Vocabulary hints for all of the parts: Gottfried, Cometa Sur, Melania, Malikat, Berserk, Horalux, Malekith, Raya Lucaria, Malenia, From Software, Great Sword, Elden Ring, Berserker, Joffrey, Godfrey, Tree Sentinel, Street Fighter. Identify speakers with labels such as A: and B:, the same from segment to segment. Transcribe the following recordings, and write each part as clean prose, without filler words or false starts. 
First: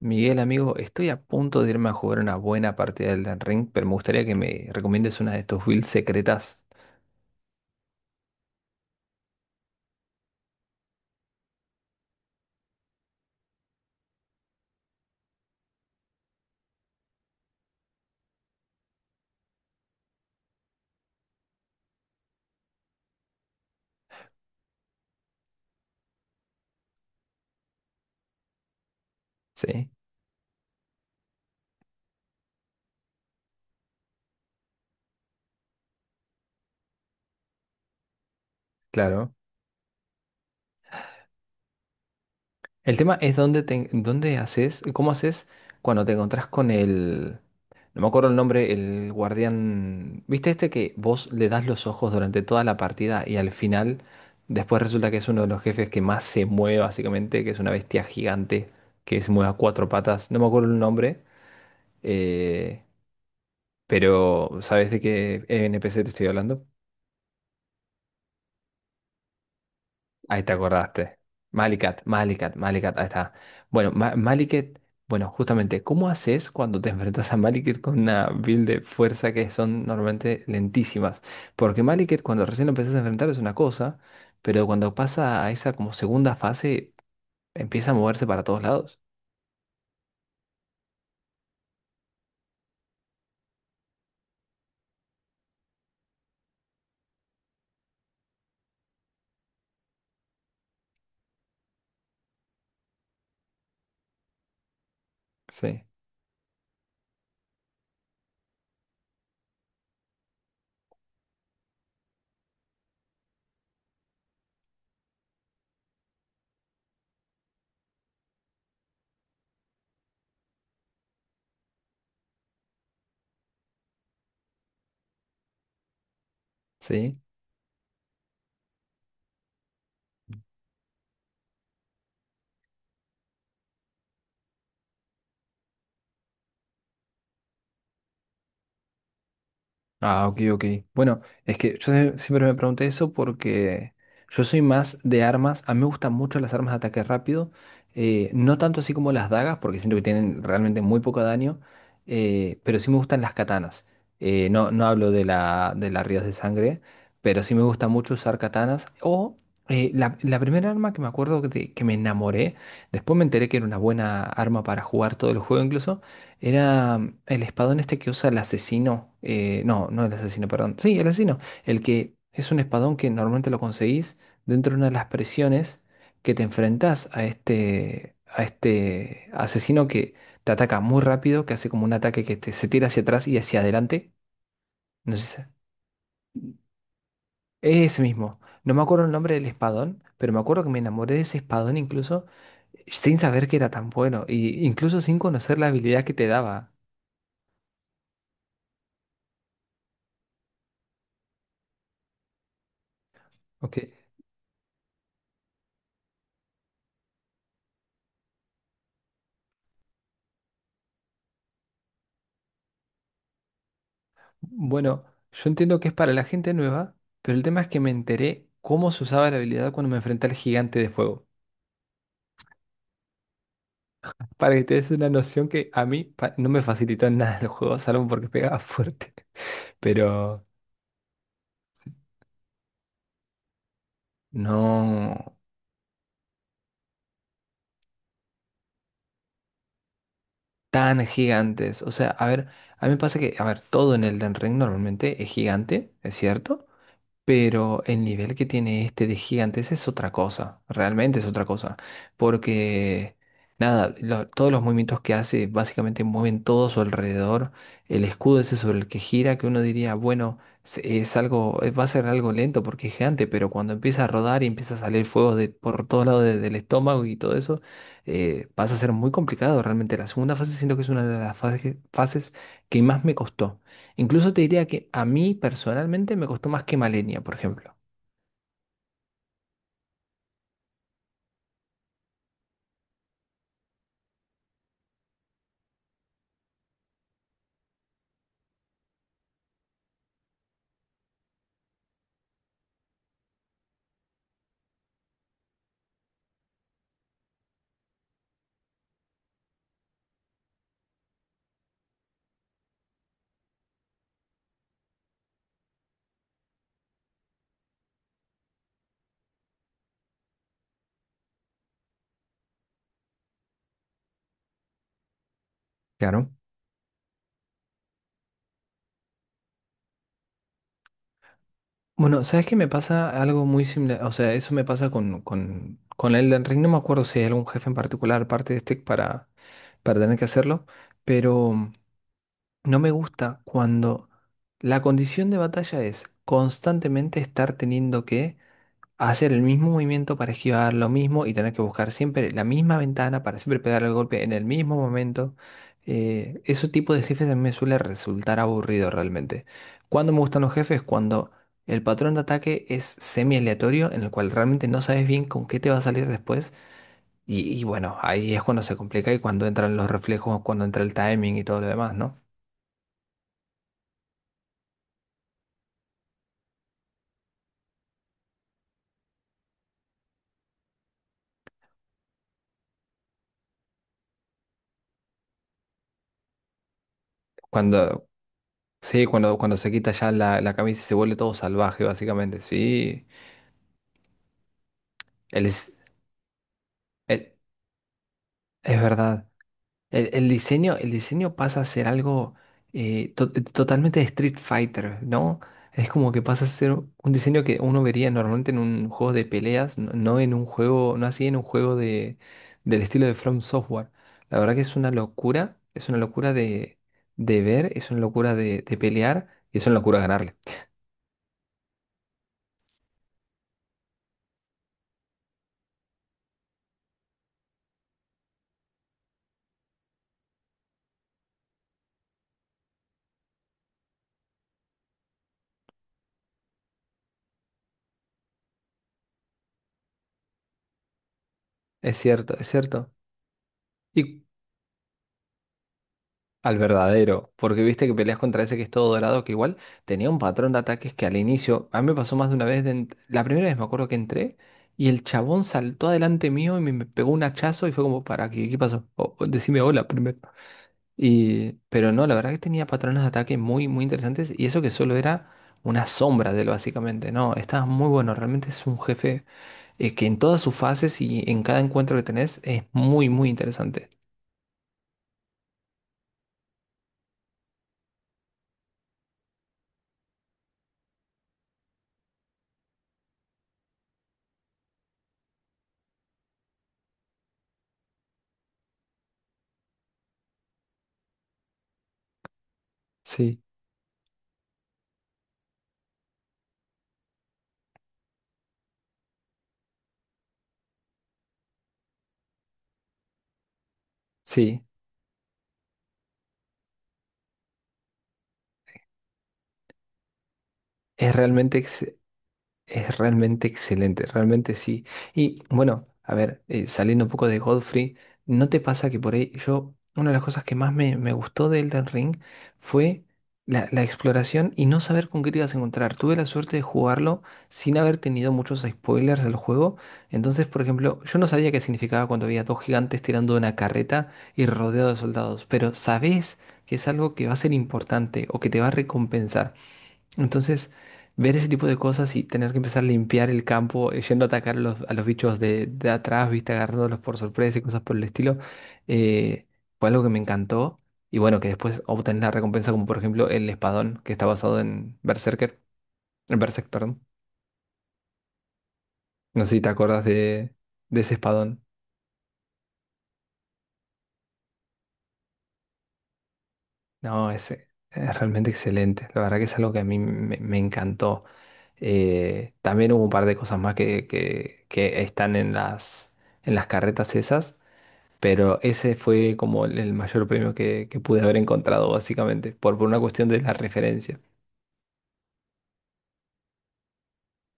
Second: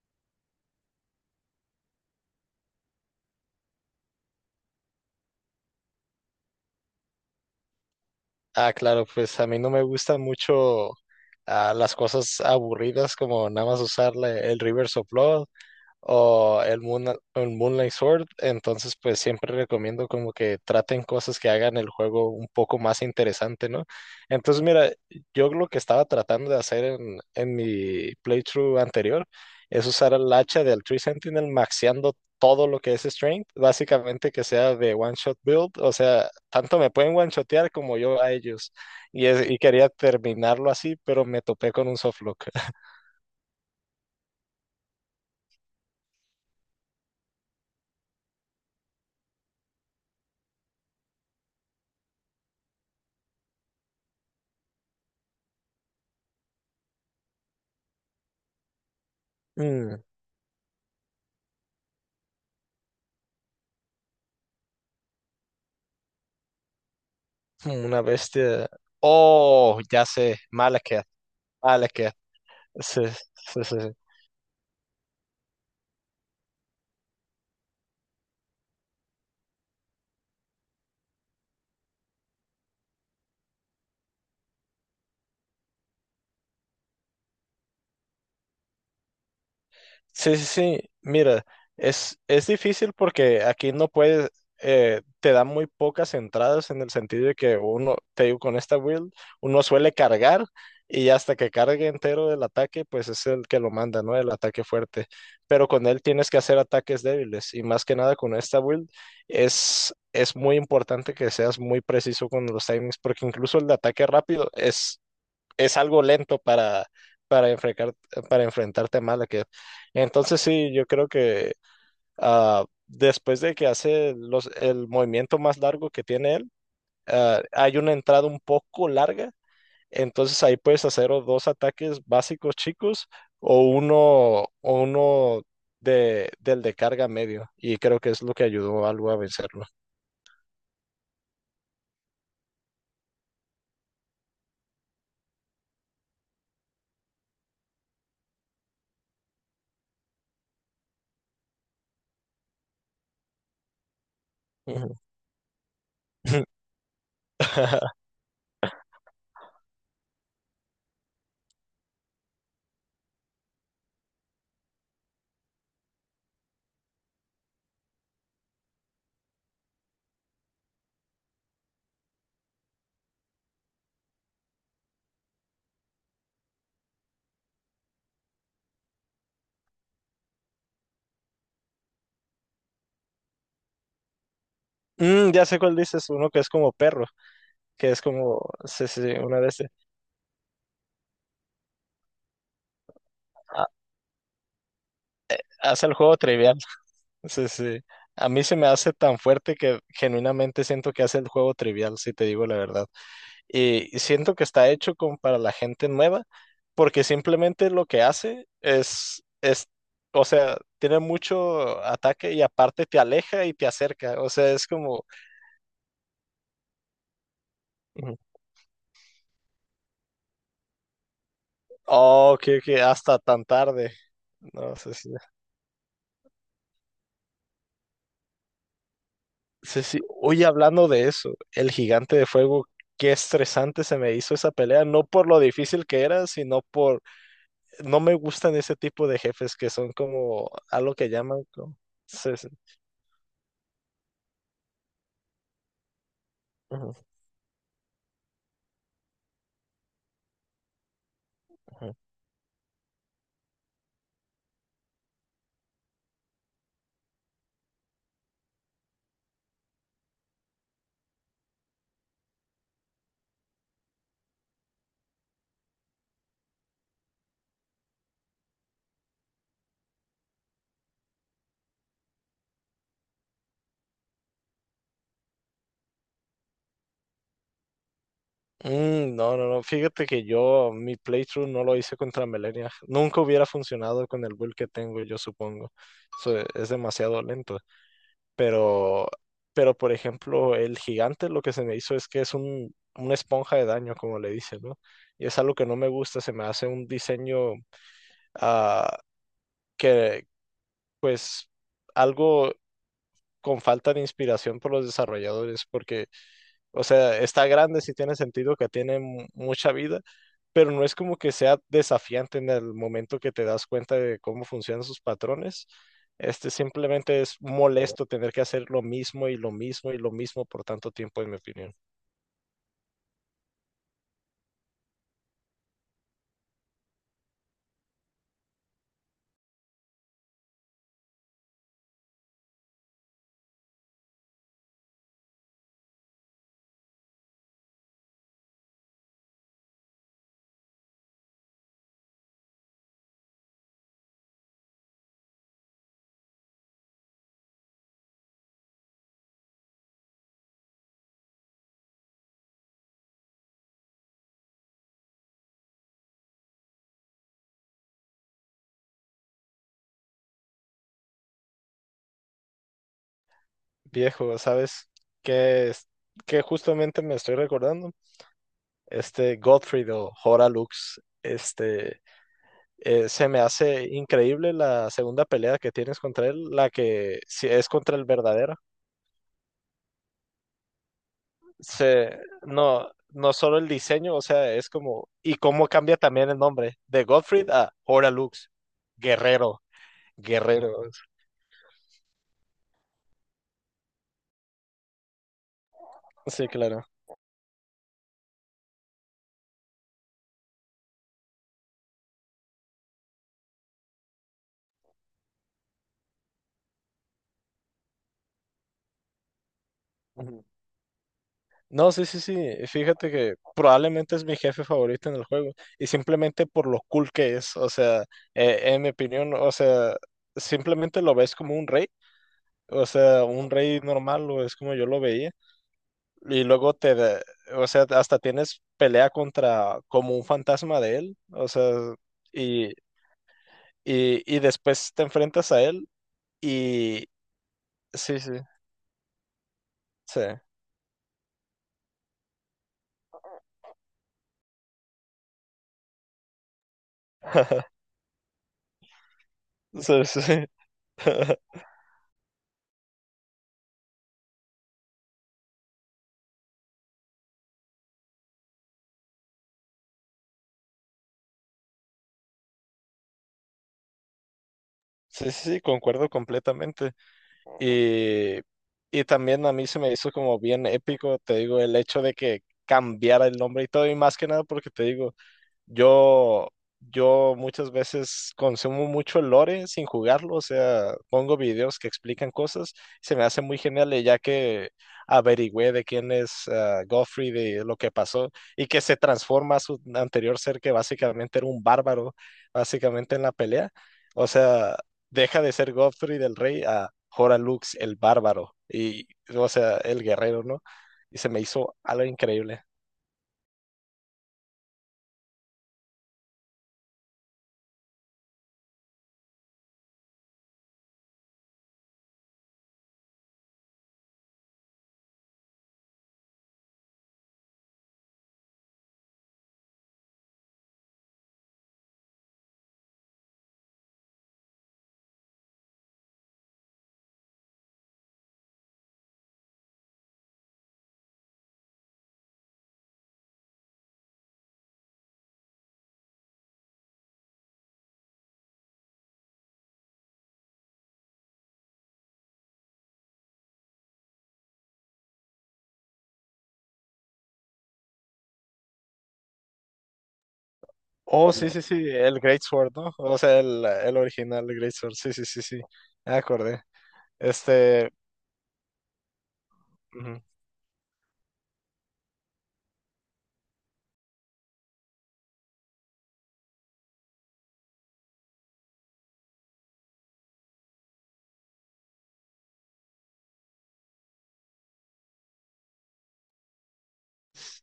A: Miguel, amigo, estoy a punto de irme a jugar una buena partida del Elden Ring, pero me gustaría que me recomiendes una de estos builds secretas.
B: Ah, claro, pues a mí no me gustan mucho, las cosas aburridas como nada más usar el reverse of o el Moonlight Sword. Entonces, pues, siempre recomiendo como que traten cosas que hagan el juego un poco más interesante, ¿no? Entonces, mira, yo lo que estaba tratando de hacer en mi playthrough anterior es
A: Sí,
B: usar el hacha del Tree Sentinel maxeando todo lo que es Strength, básicamente que sea de one shot build, o sea, tanto me pueden one shotear como yo a ellos. Y,
A: claro.
B: es- y quería terminarlo así, pero me topé con un softlock.
A: El tema es dónde haces, cómo haces cuando te encontrás no me acuerdo el nombre, el guardián. ¿Viste este que vos le das los ojos durante toda la partida y al final, después resulta que es uno de los jefes que más se mueve, básicamente, que es una bestia gigante que se mueve a cuatro patas. No me acuerdo el nombre. Eh, Pero, ¿sabes de qué NPC te estoy hablando?
B: Una bestia. Oh, ya sé.
A: Ahí te
B: Malekith.
A: acordaste. Malikat,
B: Malekith.
A: Malikat, Malikat,
B: Sí,
A: ahí está.
B: sí, sí. Sí.
A: Bueno, Malikat, bueno, justamente, ¿cómo haces cuando te enfrentas a Malikat con una build de fuerza que son normalmente lentísimas? Porque Malikat, cuando recién lo empezás a enfrentar, es una cosa, pero cuando pasa a esa como segunda fase, empieza a moverse para todos lados.
B: Sí, sí, sí. Mira, es difícil porque aquí no puedes, te dan muy pocas entradas, en el sentido de que uno, te digo, con esta build, uno suele cargar, y hasta que cargue entero el ataque, pues es el que lo manda, ¿no? El ataque fuerte. Pero
A: Sí,
B: con él tienes que hacer ataques débiles, y más que nada con esta build es muy importante que seas muy preciso con los timings, porque incluso el de ataque rápido es algo lento para, enfrentar, para enfrentarte a Malekith. Entonces sí, yo creo que después de que hace el movimiento más largo que tiene él,
A: sí.
B: hay una entrada un poco larga, entonces ahí puedes hacer o dos ataques básicos chicos, o uno, o uno del de carga medio. Y creo que es lo que ayudó algo a vencerlo.
A: Ah, ok, ok. Bueno, es que yo siempre me pregunté eso porque yo soy más de armas. A mí me gustan mucho las armas de ataque rápido. No tanto así como las dagas, porque siento que tienen realmente muy poco daño. Pero sí me gustan las katanas. No, no
B: Ujú.
A: hablo de de las ríos de sangre, pero sí me gusta mucho usar katanas. O la primera arma que me acuerdo de que me enamoré, después me enteré que era una buena arma para jugar todo el juego incluso. Era el espadón este que usa el asesino. Eh, no, no el asesino, perdón. Sí, el asesino. El que es un espadón que normalmente lo conseguís dentro de una de las presiones que te enfrentás a a este asesino que te ataca muy rápido, que hace como un ataque se tira hacia atrás y hacia adelante. No
B: Mm,
A: sé
B: ya
A: si-
B: sé cuál dices, uno que es como perro, que es
A: Ese mismo.
B: como,
A: No me
B: sí, sí,
A: acuerdo
B: sí,
A: el nombre
B: una
A: del
B: de este.
A: espadón, pero me acuerdo que me enamoré de ese espadón incluso sin saber que era tan bueno, y incluso sin conocer la
B: Hace el
A: habilidad que
B: juego
A: te
B: trivial.
A: daba.
B: Sí, sí. A mí se me hace tan fuerte que genuinamente siento que hace el juego trivial, si te digo la verdad.
A: ¿Ok?
B: Y siento que está hecho como para la gente nueva, porque simplemente lo que hace es, o sea, tiene mucho ataque y aparte te aleja y te acerca. O sea, es
A: Bueno,
B: como,
A: yo entiendo que es para la gente nueva, pero el tema es que me
B: ujú,
A: enteré cómo se usaba la habilidad cuando me enfrenté al gigante de fuego.
B: oh, que hasta tan tarde.
A: Para que te
B: No
A: des
B: sé
A: una
B: si.
A: noción que a mí no me facilitó en nada el juego, salvo porque pegaba fuerte.
B: Sí, sí. Oye,
A: Pero
B: hablando de eso, el gigante de fuego, qué estresante se me hizo esa pelea, no por
A: no
B: lo difícil que era, sino por, no me gustan ese tipo de jefes que son como algo
A: tan
B: que llaman,
A: gigantes. O sea, a
B: sí,
A: ver,
B: sí.
A: a mí me pasa que, a ver, todo en Elden Ring normalmente es gigante, es cierto.
B: Ujú,
A: Pero el nivel que tiene este de gigantes es otra cosa, realmente es otra cosa,
B: ujú.
A: porque nada, todos los movimientos que hace básicamente mueven todo a su alrededor, el escudo ese sobre el que gira, que uno diría, bueno, es algo, va a ser algo lento porque es gigante, pero cuando empieza a rodar y empieza a salir fuego de, por todos lados del estómago y todo eso, pasa a ser muy complicado realmente. La segunda fase siento que es una de las fases que más me costó. Incluso te diría que a mí personalmente me costó más que Malenia, por ejemplo.
B: Mm, no, no, no, fíjate que yo, mi playthrough, no lo hice contra Melania. Nunca hubiera funcionado con el build que tengo, yo supongo. So, es demasiado lento. Pero, por ejemplo, el gigante, lo que se me hizo es que es una esponja de daño, como le dicen, ¿no? Y es algo que no me gusta, se me hace un diseño ah, que, pues, algo con falta de inspiración por los desarrolladores, porque, o sea, está grande, sí tiene sentido que tiene mucha vida, pero no es como que sea desafiante en el momento que te das cuenta de cómo funcionan sus patrones.
A: Claro.
B: Este simplemente es molesto, tener que hacer lo mismo y lo mismo y lo mismo por tanto tiempo, en mi opinión.
A: Bueno, ¿sabes qué? Me pasa algo muy similar. O sea, eso me pasa con Elden Ring. No me acuerdo si hay algún jefe en particular, parte de este, para tener que hacerlo, pero no me gusta cuando la condición de batalla es constantemente estar teniendo que hacer el mismo movimiento para esquivar lo mismo y tener que buscar siempre la misma ventana para siempre pegar el golpe en el mismo momento. Ese tipo de jefes a mí me suele resultar aburrido realmente. Cuando me gustan los jefes, cuando el patrón de ataque es semi aleatorio, en el cual realmente no sabes bien con qué te va a salir después. Y bueno, ahí es cuando se complica y cuando entran los reflejos, cuando entra el timing y todo lo demás, ¿no?
B: Viejo, ¿sabes qué es? Que justamente me estoy recordando. Este Gottfried o Horalux, este se me hace increíble la segunda pelea que tienes contra él, la que sí es contra el
A: Cuando,
B: verdadero.
A: sí, cuando se quita ya la camisa y se vuelve todo salvaje, básicamente.
B: No,
A: Sí,
B: no solo el diseño, o sea, es como, y
A: él
B: cómo
A: es.
B: cambia también el nombre, de
A: el-
B: Gottfried a Horalux,
A: Es verdad.
B: guerrero,
A: El diseño,
B: guerrero,
A: el diseño pasa a ser algo totalmente de Street Fighter, ¿no? Es como que
B: sí,
A: pasa a ser
B: claro.
A: un diseño que uno vería normalmente en un juego de peleas, no, no en un juego, no así en un juego de, del estilo de From Software. La verdad que es una locura de ver, es una locura de pelear y es una locura ganarle.
B: Ujú. No, sí, sí, sí, fíjate que probablemente es mi jefe favorito en el juego, y simplemente por lo cool que es, o sea, en mi opinión, o sea, simplemente lo ves como un rey, o sea, un rey normal, o es como yo lo veía. Y luego o sea, hasta tienes pelea contra como un fantasma de él, o sea,
A: Es cierto, es
B: y,
A: cierto.
B: y,
A: ¿Y
B: y después te enfrentas a él
A: al
B: y
A: verdadero? Porque viste que
B: sí,
A: peleas
B: sí,
A: contra ese que es todo dorado, que igual tenía
B: sí,
A: un patrón de ataques que al inicio, a mí me pasó más de una vez, la primera vez me acuerdo que entré y el chabón saltó adelante mío me pegó un hachazo y fue como, ¿para qué? ¿Qué pasó? O decime hola
B: sí,
A: primero.
B: sí,
A: Y, pero no, la verdad que tenía patrones de ataque muy, muy interesantes y eso que solo era una sombra de él básicamente, no, estaba muy bueno, realmente es un jefe que en todas sus fases y en cada encuentro que tenés es muy, muy interesante.
B: sí, sí, sí, concuerdo completamente. Y, y también a mí se me hizo como bien épico, te digo, el hecho de que cambiara el nombre y todo, y más que nada porque te digo, Yo, yo muchas veces consumo mucho el lore sin jugarlo, o sea, pongo videos que explican cosas. Se me hace
A: Sí,
B: muy genial, y ya que averigüé de quién es Joffrey, de lo que pasó, y que se transforma a su anterior ser que básicamente era un bárbaro, básicamente en la pelea, o
A: sí.
B: sea, deja de ser Joffrey del rey a Horalux el bárbaro y, o sea, el guerrero, ¿no? Y
A: Es
B: se me
A: realmente
B: hizo
A: ex-
B: algo increíble.
A: Es realmente excelente, realmente sí. Y bueno, a ver, saliendo un poco de Godfrey, ¿no te pasa que por ahí yo, una de las cosas que más me gustó de Elden Ring fue la exploración y no saber con qué te ibas a encontrar? Tuve la suerte de jugarlo sin haber tenido muchos spoilers del juego. Entonces, por ejemplo, yo no sabía qué significaba cuando había dos gigantes tirando una carreta y rodeado de soldados, pero sabés que es algo que va a ser importante o que te va a recompensar. Entonces, ver ese tipo de cosas y tener que empezar a limpiar el campo, yendo a atacar a a los bichos de atrás, viste, agarrándolos por sorpresa y cosas por el estilo, eh, fue algo que me encantó. Y bueno, que después obtenés la recompensa, como por ejemplo el espadón, que está basado en Berserker, en Berserk, perdón. No sé si te acuerdas de ese
B: Oh, sí, no, sí,
A: espadón.
B: sí, el Great Sword, ¿no? O sea, el original Great Sword. Sí, sí, sí, sí, me acordé.
A: No, ese
B: Este,
A: es realmente excelente. La verdad que es algo que a mí
B: ujú.
A: me encantó. También hubo un par de cosas más que que están en en las carretas esas. Pero ese fue como el mayor premio que pude haber encontrado, básicamente, por una cuestión de la referencia.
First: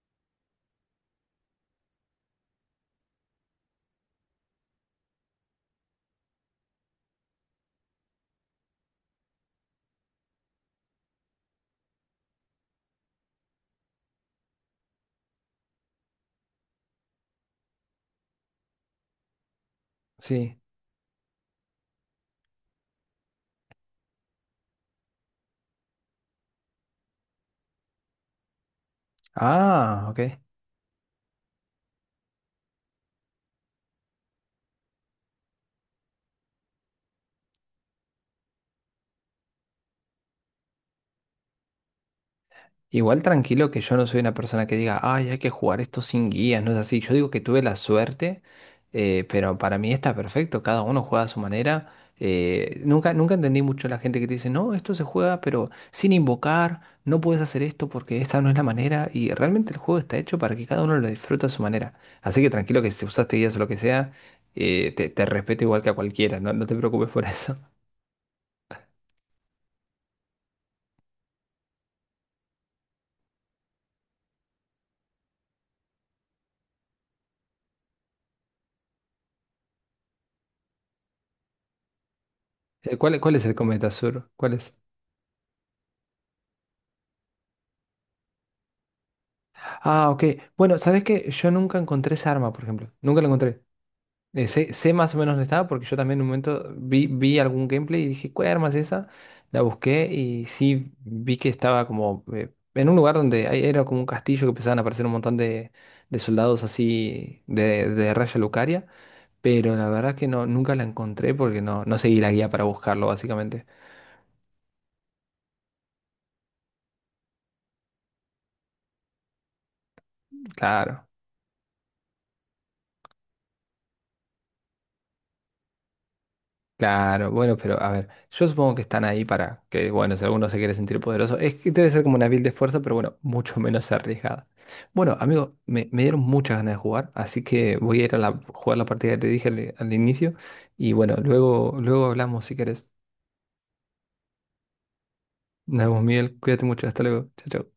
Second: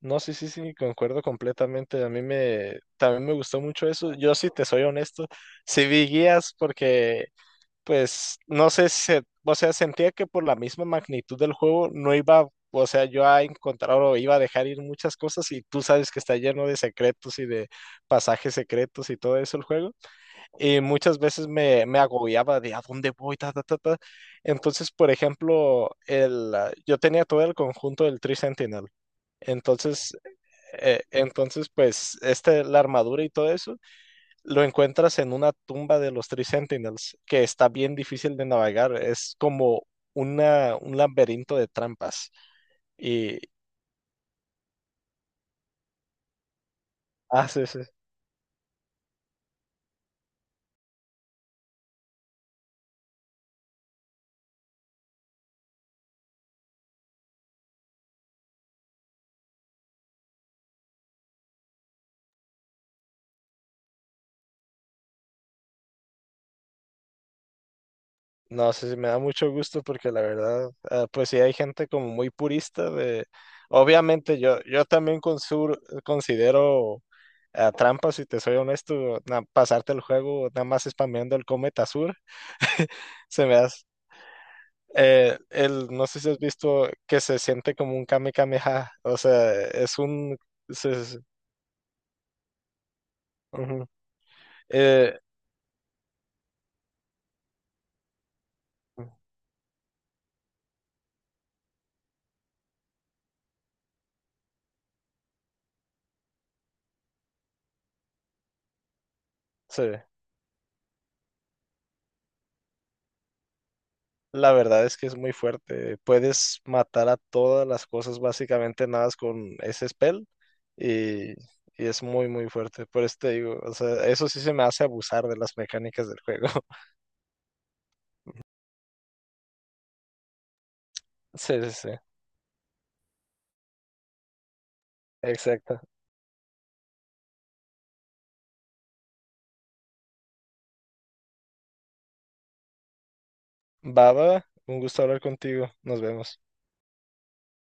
B: No, sí, sí, sí, concuerdo completamente. A mí también me gustó mucho eso. Yo, si te soy honesto, sí vi guías porque, pues, no sé, si se- o sea, sentía que por la misma magnitud del juego no iba, o sea, yo a encontrar, o iba a dejar ir muchas cosas, y tú sabes que está lleno de secretos y de pasajes secretos y todo eso el juego.
A: Sí.
B: Y muchas veces me agobiaba de a dónde voy, ta, ta, ta, ta. Entonces, por ejemplo, yo tenía todo el conjunto del Tree Sentinel.
A: Ah,
B: Entonces,
A: ok.
B: pues, este, la armadura y todo eso, lo encuentras en una tumba de los Tree Sentinels, que está bien difícil de navegar. Es como un laberinto de trampas.
A: Igual
B: Y
A: tranquilo que yo no soy una persona que diga, ay, hay que jugar esto sin guías, no es así. Yo digo que tuve la
B: haces.
A: suerte, pero para mí está perfecto, cada uno juega a su manera. Nunca entendí mucho la gente que te dice, no, esto se juega, pero sin invocar, no puedes hacer esto porque esta no es la manera. Y realmente el juego está hecho para que cada uno lo disfrute a su manera. Así que tranquilo que si usaste guías o lo que sea, te respeto igual que a cualquiera, no, no te preocupes por eso.
B: No sé si me da mucho gusto, porque la verdad, pues sí hay gente como muy purista de, obviamente yo también considero trampa, si te soy honesto, pasarte el juego nada más spameando el cometa sur,
A: Cuál es
B: se me
A: el
B: hace.
A: Cometa Sur? ¿Cuál es?
B: No sé si has visto, que se siente como un Kame Kameha, o sea, es
A: Ah, ok.
B: un,
A: Bueno, ¿sabes
B: se- se-
A: qué? Yo nunca encontré esa arma, por ejemplo. Nunca la encontré.
B: ujú.
A: Sé más
B: Eh,
A: o menos dónde estaba porque yo también en un momento vi algún gameplay y dije, ¿cuál arma es esa? La busqué y sí vi que estaba como en un lugar donde era como un castillo que empezaban a aparecer un montón de soldados así de Raya Lucaria. Pero
B: Sí,
A: la verdad que no, nunca la encontré porque no, no seguí la guía para buscarlo, básicamente.
B: la verdad es que es muy fuerte. Puedes matar a todas las cosas básicamente nada más con ese spell.
A: Claro.
B: Y es muy, muy fuerte. Por eso te digo, o sea, eso sí se me hace abusar de las mecánicas del juego.
A: Claro, bueno, pero a ver, yo supongo que están ahí para que, bueno, si alguno se quiere sentir poderoso, es
B: Sí, sí,
A: que
B: sí,
A: debe ser como una build de fuerza, pero bueno, mucho menos arriesgada. Bueno, amigo,
B: exacto.
A: me dieron muchas ganas de jugar, así que voy a ir a jugar la partida que te dije al inicio y bueno, luego hablamos si querés.
B: Baba, un gusto hablar contigo.
A: Nos
B: Nos
A: vemos, Miguel,
B: vemos.
A: cuídate mucho, hasta luego, chao, chao.